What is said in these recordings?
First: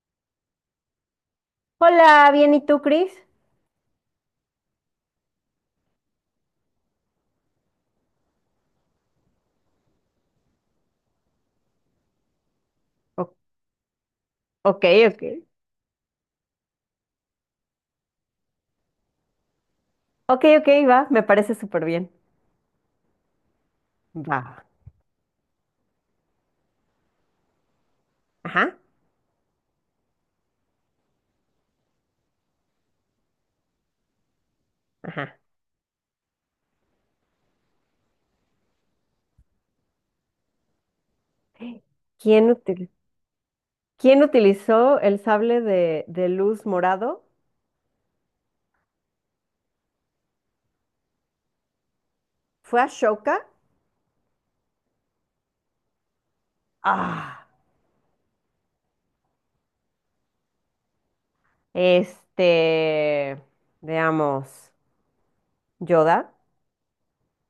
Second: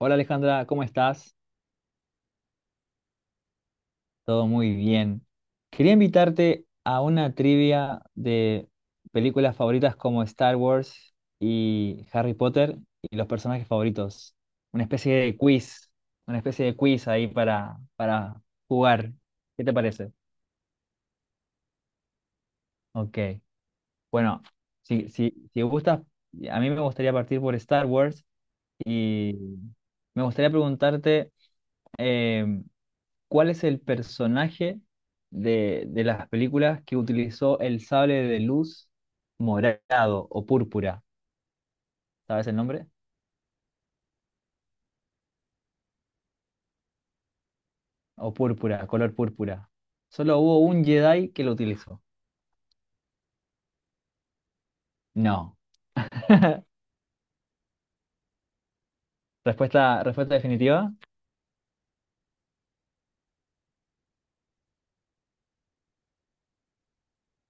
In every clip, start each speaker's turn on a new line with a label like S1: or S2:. S1: Hola Alejandra, ¿cómo estás?
S2: Hola, bien, ¿y tú, Cris?
S1: Todo muy bien. Quería invitarte a una trivia de películas favoritas como Star Wars y Harry Potter y los
S2: O-
S1: personajes favoritos. Una
S2: ok,
S1: especie
S2: ok.
S1: de quiz, una especie de quiz ahí para jugar. ¿Qué te parece?
S2: Ok, ok, va, me parece súper bien.
S1: Ok. Bueno,
S2: Va.
S1: si gustas, a mí me gustaría partir por Star Wars
S2: Ajá,
S1: y me gustaría preguntarte... em, ¿cuál es el personaje
S2: ajá.
S1: de las películas que utilizó el sable de luz morado o púrpura?
S2: ¿Quién
S1: ¿Sabes el nombre?
S2: util- quién utilizó el sable de luz morado?
S1: O púrpura, color púrpura. Solo hubo un Jedi que lo utilizó.
S2: ¿Fue Ashoka?
S1: No.
S2: Ah,
S1: Respuesta, respuesta definitiva.
S2: este, veamos, Yoda.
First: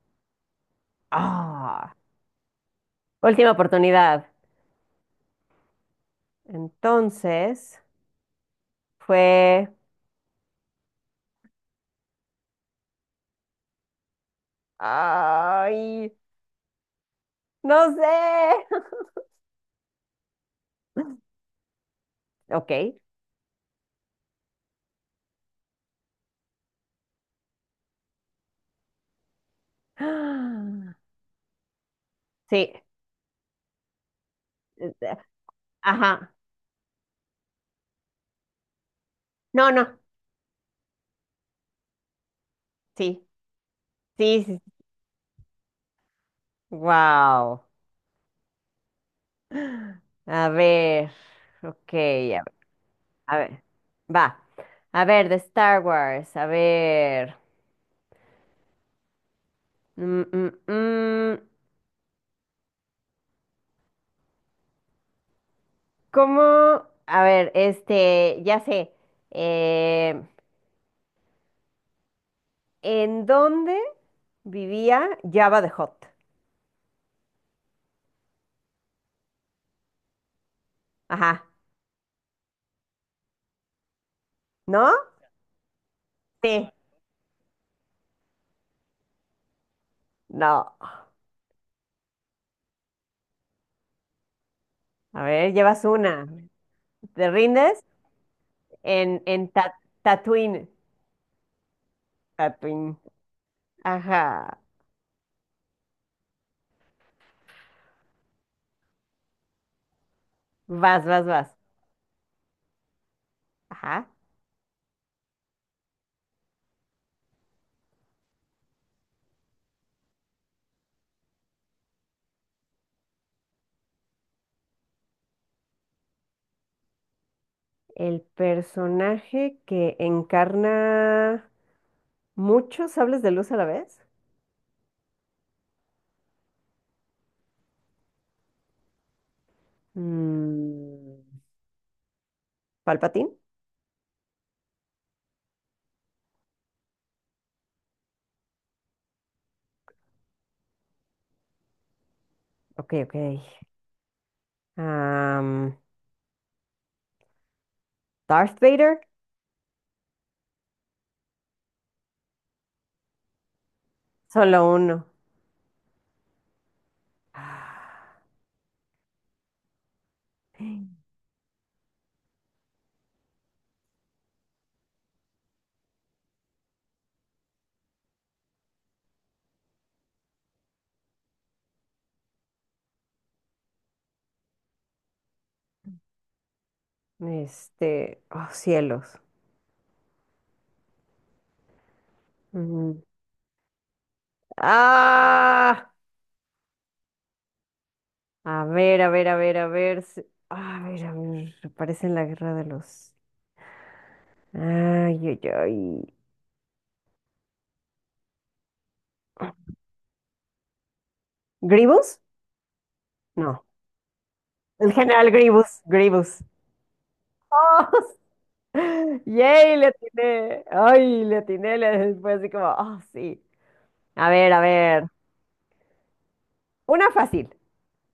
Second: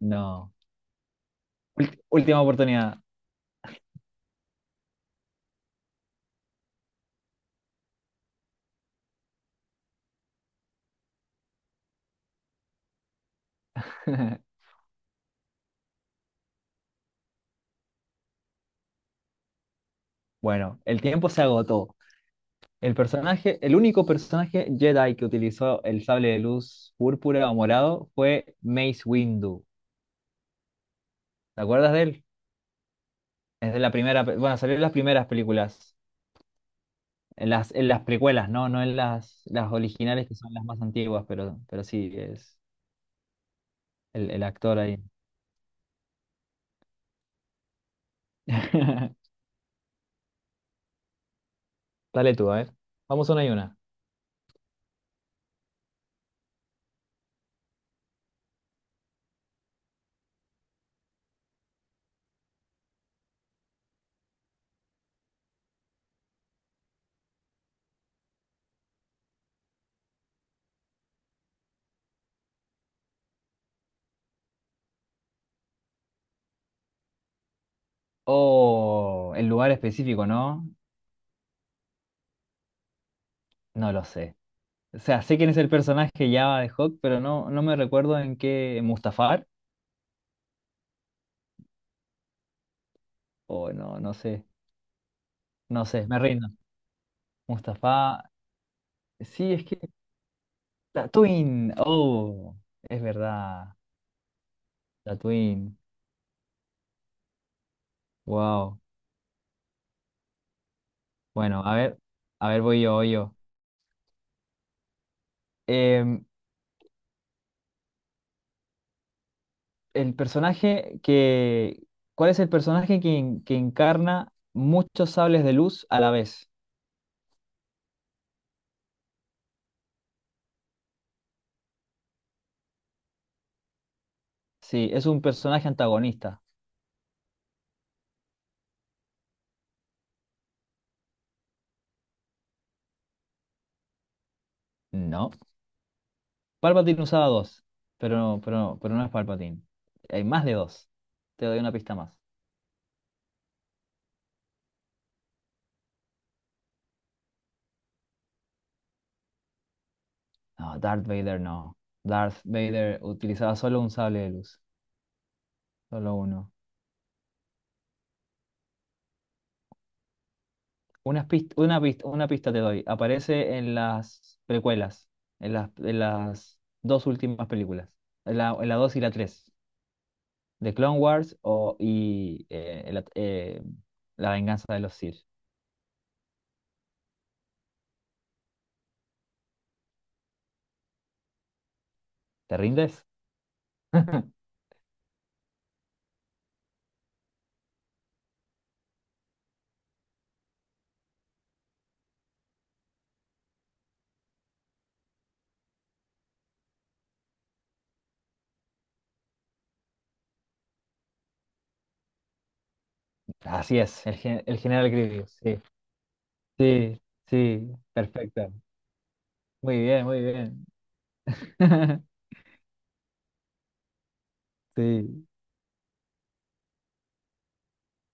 S1: No.
S2: Ah,
S1: Última oportunidad.
S2: última oportunidad. Entonces, fue... Ay, no sé.
S1: Bueno, el tiempo se agotó. El
S2: Ok.
S1: personaje, el único personaje Jedi que utilizó el sable de luz púrpura o morado fue Mace Windu.
S2: Ah,
S1: ¿Te acuerdas de él?
S2: sí.
S1: Es de la primera, bueno, salió en las
S2: eh, eh,
S1: primeras películas,
S2: Ajá.
S1: en las precuelas, ¿no? No en
S2: No,
S1: las
S2: no.
S1: originales que son las más antiguas, pero sí, es
S2: Sí.
S1: el
S2: Sí, sí.
S1: actor ahí.
S2: Wow. A ver. Ok,
S1: Dale
S2: a ver.
S1: tú, a ver. Vamos
S2: A
S1: una y
S2: ver.
S1: una.
S2: Va. A ver, de Star Wars. A ver. Mm, mm, mm. ¿Cómo? A ver, este, ya sé. Eh, ¿En dónde vivía Jabba the Hutt?
S1: Oh, el lugar específico, ¿no?
S2: Ajá.
S1: No lo sé.
S2: ¿No?
S1: O sea, sé quién es el personaje ya
S2: Sí.
S1: de Hawk, pero no, no me recuerdo en qué. ¿Mustafar?
S2: No.
S1: O no, no sé.
S2: A ver, llevas
S1: No sé, me
S2: una.
S1: rindo.
S2: ¿Te rindes?
S1: Mustafa.
S2: En, en
S1: Sí, es
S2: Ta-
S1: que.
S2: Tatooine.
S1: Tatooine. Oh,
S2: Tatooine.
S1: es verdad.
S2: Ajá,
S1: Tatooine. Wow.
S2: vas, vas, vas.
S1: Bueno, a ver, voy yo.
S2: Ajá.
S1: Em, el personaje que, ¿cuál es el personaje que, que encarna muchos sables de luz a la vez?
S2: El personaje que encarna muchos sables de luz a la vez.
S1: Sí, es un personaje antagonista.
S2: Mm, Palpatine.
S1: No. Palpatine usaba dos, pero no, pero no es Palpatine. Hay más de dos. Te doy una pista más.
S2: Ok, ok. Am, Darth Vader.
S1: No, Darth Vader no. Darth Vader utilizaba solo un sable de luz,
S2: Solo uno.
S1: solo uno.
S2: Ah,
S1: Una pista, una pista, una pista te doy. Aparece en las precuelas, en las dos últimas películas, en la 2 y la 3 de Clone Wars o, y la, La venganza de los Sith.
S2: este, oh cielos.
S1: ¿Te
S2: Mm,
S1: rindes?
S2: Ah, a ver, a ver, a ver, a ver. A ver, a ver. Aparece en la guerra de los. Ay, ay, ay. ¿Grievous? No.
S1: Así es, el general
S2: El general
S1: Grievous. Sí,
S2: Grievous, Grievous.
S1: sí, sí,
S2: ¡Oh!
S1: perfecto.
S2: ¡Yay!
S1: Muy
S2: Le
S1: bien, muy
S2: atiné.
S1: bien.
S2: ¡Ay! Le atiné. Le... Fue así como, ¡oh, sí! A ver, a ver.
S1: Sí,
S2: Una fácil.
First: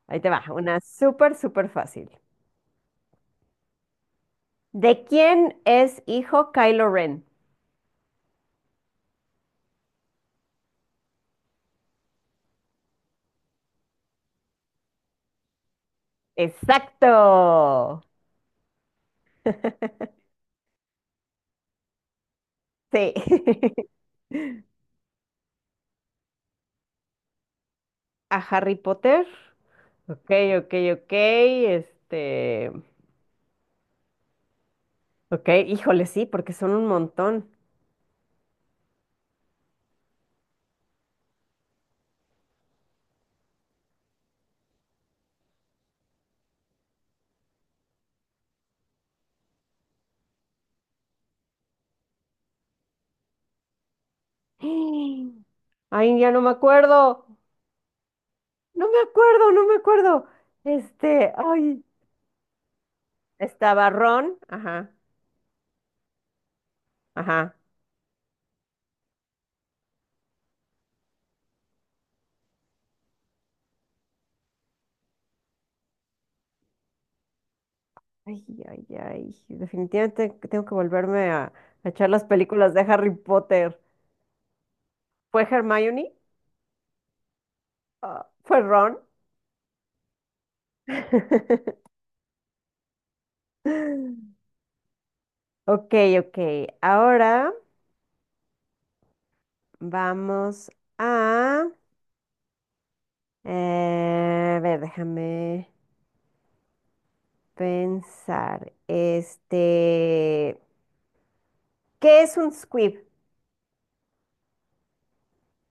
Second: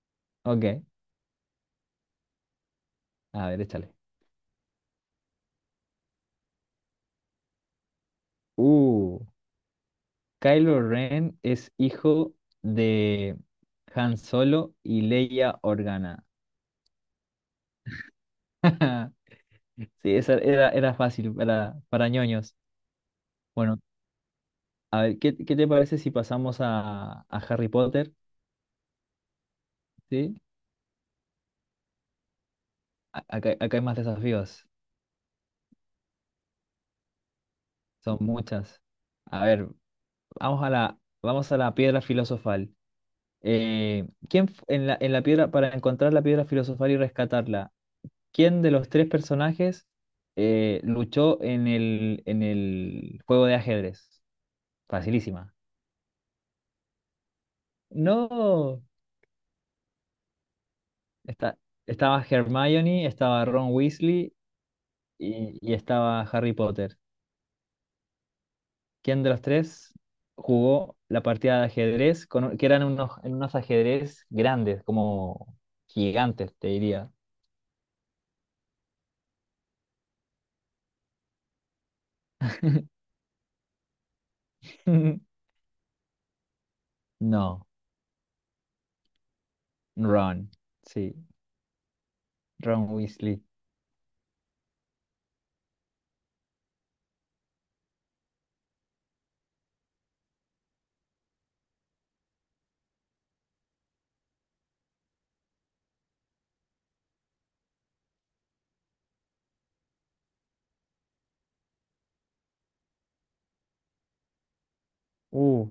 S2: Ahí te va.
S1: ok.
S2: Una súper, súper fácil.
S1: A ver, échale.
S2: ¿De quién es hijo Kylo Ren?
S1: Uh. Kylo Ren es hijo de Han Solo y Leia Organa.
S2: ¡Exacto!
S1: Sí, esa era, era fácil para ñoños.
S2: Sí.
S1: Bueno, a ver, ¿qué te parece si pasamos a Harry Potter?
S2: A Harry Potter. Ok,
S1: ¿Sí?
S2: ok, ok. Este.
S1: Acá hay más desafíos,
S2: Ok, híjole, sí, porque son un montón.
S1: son muchas. A ver, vamos a la piedra filosofal. ¿ En la piedra, para encontrar la piedra filosofal y rescatarla, ¿quién de los tres personajes luchó en el juego de ajedrez? Facilísima.
S2: Ay, ya no me acuerdo.
S1: No.
S2: No me acuerdo, no me acuerdo. Este,
S1: Está,
S2: ay,
S1: Estaba Hermione, estaba Ron
S2: estaba
S1: Weasley
S2: Ron, ajá,
S1: y estaba Harry Potter.
S2: ajá.
S1: ¿Quién de los tres jugó la partida de ajedrez con que eran unos, en unos ajedrez grandes, como gigantes, te diría?
S2: Ay, ay, ay. Definitivamente que tengo que volverme a echar las películas de Harry Potter. ¿Fue Hermione?
S1: No,
S2: Ah, ¿fue Ron?
S1: Ron. Sí, Ron Weasley.
S2: Ok, ok. Ahora vamos a... a ver, déjame pensar. Este, ¿qué es un squib?
S1: Uh,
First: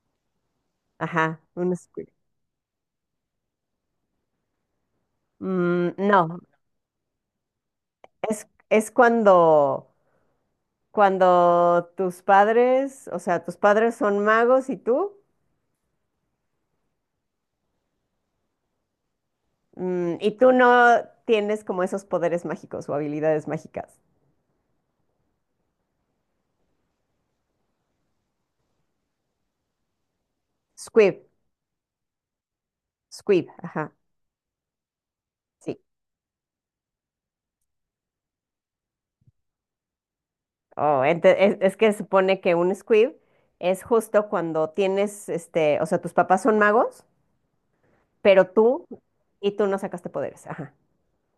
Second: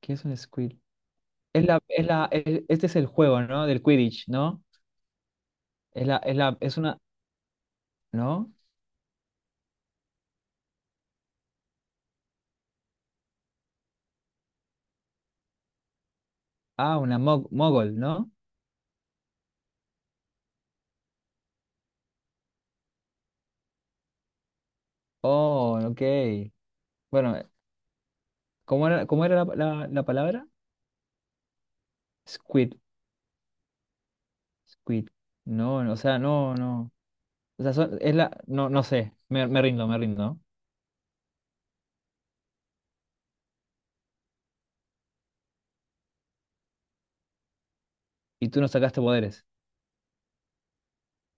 S1: ¿Qué es un Squid?
S2: Ajá, un squib.
S1: Este es el juego, ¿no? Del Quidditch, ¿no?
S2: Mm, no,
S1: Es una,
S2: Es,
S1: ¿no?
S2: es cuando tus padres, o sea, tus padres son magos y tú,
S1: Ah, una mogol, ¿no?
S2: mm, y tú no tienes como esos poderes mágicos o habilidades mágicas.
S1: Oh, ok. Bueno, ¿cómo era la palabra?
S2: Squib,
S1: Squid,
S2: squib, ajá,
S1: squid.
S2: sí.
S1: No, no, o sea, no, no. O sea, no, no sé. Me rindo, me rindo.
S2: Oh, es que supone que un squib es justo cuando tienes, este, o sea, tus papás son magos, pero
S1: Y tú no
S2: tú,
S1: sacaste poderes.
S2: y tú no sacaste poderes, ajá.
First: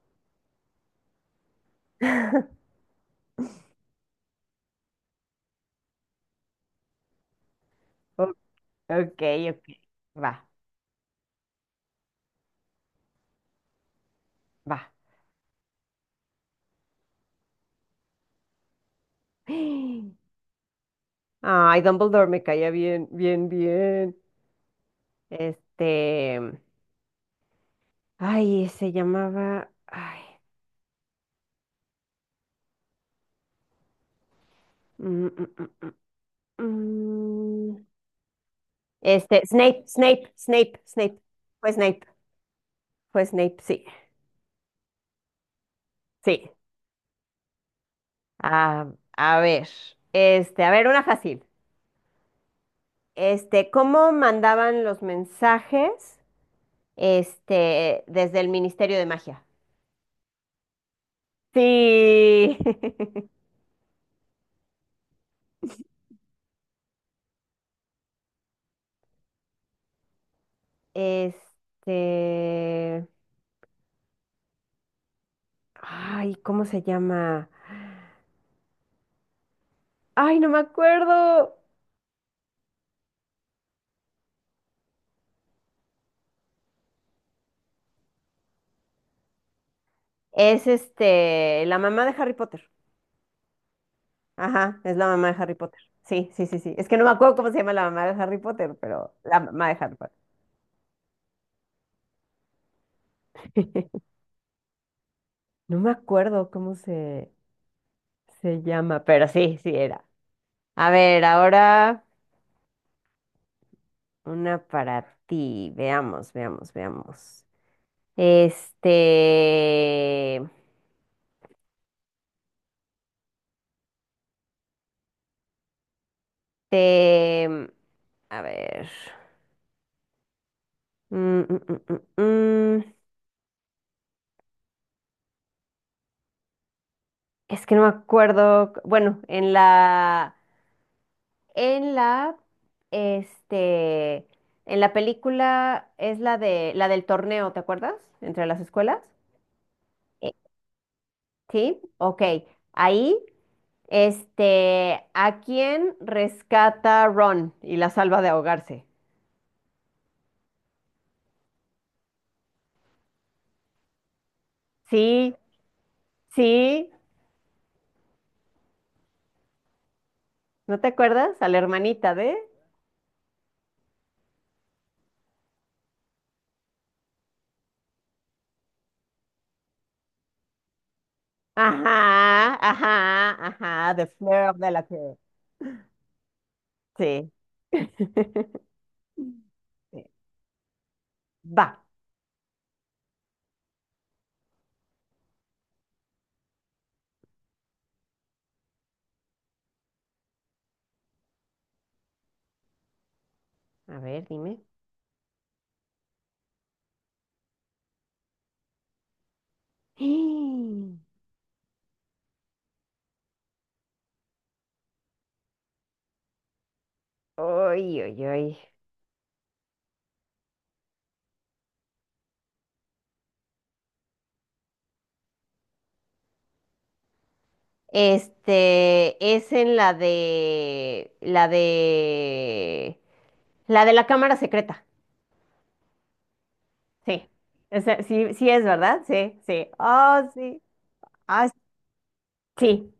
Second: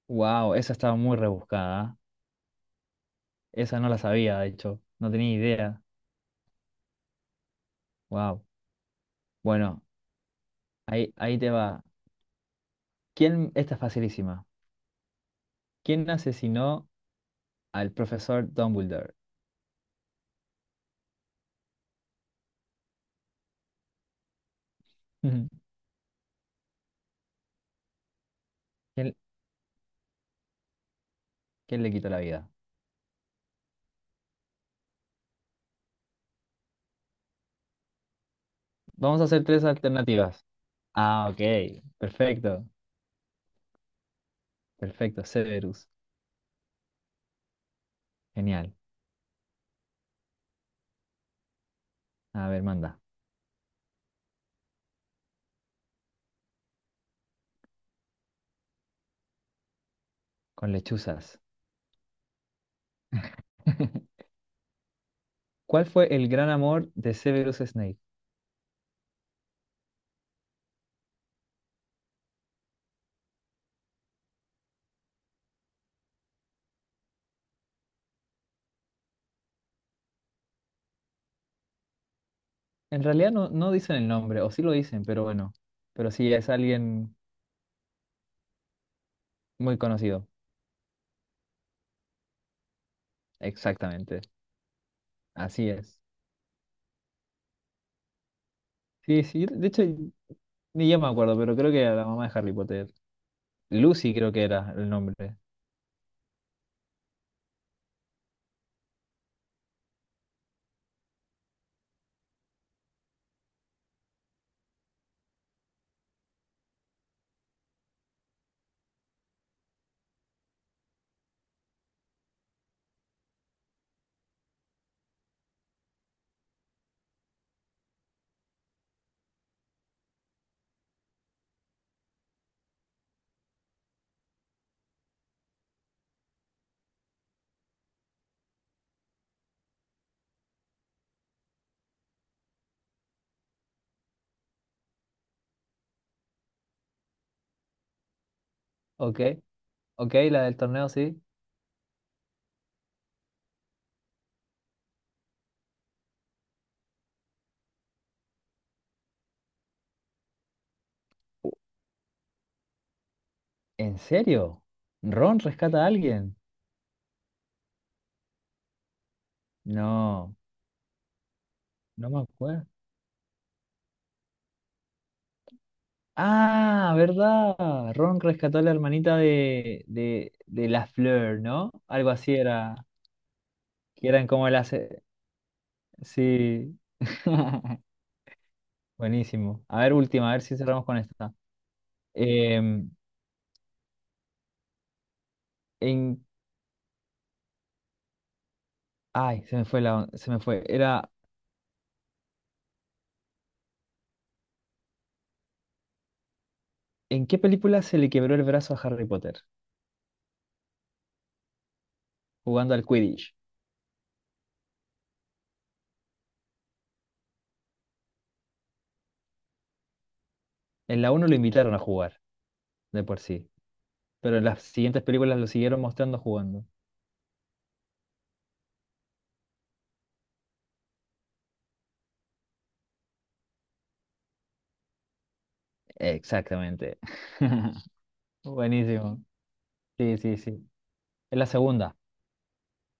S1: Wow, esa estaba muy rebuscada. ¿Eh? Esa no la sabía, de hecho. No tenía idea.
S2: O-
S1: Wow.
S2: Ok, ok,
S1: Bueno,
S2: va,
S1: ahí, ahí te va. ¿Quién? Esta es facilísima.
S2: va.
S1: ¿Quién asesinó al profesor Dumbledore?
S2: Ay, Dumbledore me caía bien, bien, bien.
S1: Ujú.
S2: Este, ay, se
S1: ¿Quién,
S2: llamaba, ay,
S1: Quién le quitó la vida?
S2: mm, mm, mm, mm, mm.
S1: Vamos a
S2: Este,
S1: hacer tres
S2: Snape, Snape,
S1: alternativas.
S2: Snape, Snape.
S1: Ah, ok.
S2: Fue Snape,
S1: Perfecto.
S2: fue Snape, sí,
S1: Perfecto. Severus.
S2: sí.
S1: Genial.
S2: Ah, a ver, este, a ver, una fácil.
S1: A ver, manda.
S2: Este, ¿cómo mandaban los mensajes, este, desde el Ministerio de Magia?
S1: Con lechuzas.
S2: Sí.
S1: ¿Cuál fue el gran amor de Severus Snape?
S2: Este, ay, ¿cómo se llama? Ay, no me acuerdo.
S1: En realidad no, no dicen el nombre, o sí lo dicen, pero bueno. Pero sí es alguien muy conocido.
S2: Es este, la mamá de Harry Potter.
S1: Exactamente.
S2: Ajá, es la mamá de Harry
S1: Así
S2: Potter.
S1: es.
S2: Sí, sí, sí, sí. Es que no me acuerdo cómo se llama la mamá de Harry Potter, pero
S1: Sí,
S2: la
S1: sí.
S2: mamá
S1: De
S2: de
S1: hecho,
S2: Harry Potter.
S1: ni yo me acuerdo, pero creo que era la mamá de Harry Potter. Lucy creo que era el nombre.
S2: No me acuerdo cómo se llama, pero sí, sí era. A ver, ahora una para ti. Veamos, veamos, veamos. Este, te, a ver. Mm, mm, mm, mm, mm. Es que no me acuerdo. Bueno, en la, este, en la película es la de, la del torneo, ¿te acuerdas? Entre las escuelas.
S1: Ok. Ok,
S2: Eh,
S1: la del torneo, sí.
S2: Sí, ok. Ahí, este, ¿a quién rescata Ron y la salva de ahogarse?
S1: ¿En serio?
S2: Sí,
S1: ¿Ron rescata a alguien?
S2: sí,
S1: No,
S2: ¿no te acuerdas? A la
S1: no
S2: hermanita
S1: me
S2: de.
S1: acuerdo. Ah, ¿verdad? Ron rescató a la hermanita de la Fleur, ¿no? Algo así
S2: Ajá,
S1: era,
S2: ajá, ajá, The
S1: que eran
S2: Flare
S1: como
S2: of
S1: las...
S2: Delacour.
S1: sí.
S2: Sí.
S1: Buenísimo. A ver,
S2: Sí.
S1: última, a ver si cerramos con esta.
S2: Va.
S1: Em, en... Ay, se me fue la... se me fue. Era,
S2: A ver, dime.
S1: ¿en qué película se le quebró el brazo a Harry Potter? Jugando al Quidditch.
S2: ¡Ay, ay, ay!
S1: En la uno lo invitaron a jugar, de por sí. Pero las siguientes películas lo siguieron mostrando jugando.
S2: Este es en la de la cámara secreta.
S1: Exactamente.
S2: Sí. Sí, sí es, ¿verdad?
S1: Buenísimo.
S2: Sí, sí.
S1: Sí,
S2: Oh,
S1: sí,
S2: sí.
S1: sí. Es la
S2: Ah,
S1: segunda.
S2: sí.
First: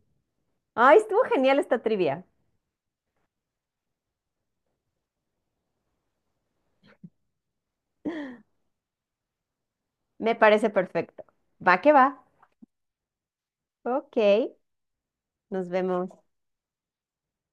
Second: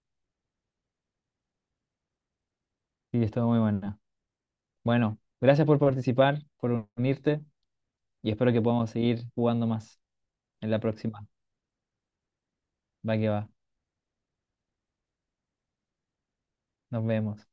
S2: Ay, estuvo genial esta trivia.
S1: Sí, estuvo muy buena. Bueno, gracias por participar, por unirte y espero que podamos seguir jugando más
S2: Me
S1: en
S2: parece
S1: la
S2: perfecto.
S1: próxima.
S2: Va que va.
S1: Va que va.
S2: Ok, nos vemos.
S1: Nos vemos.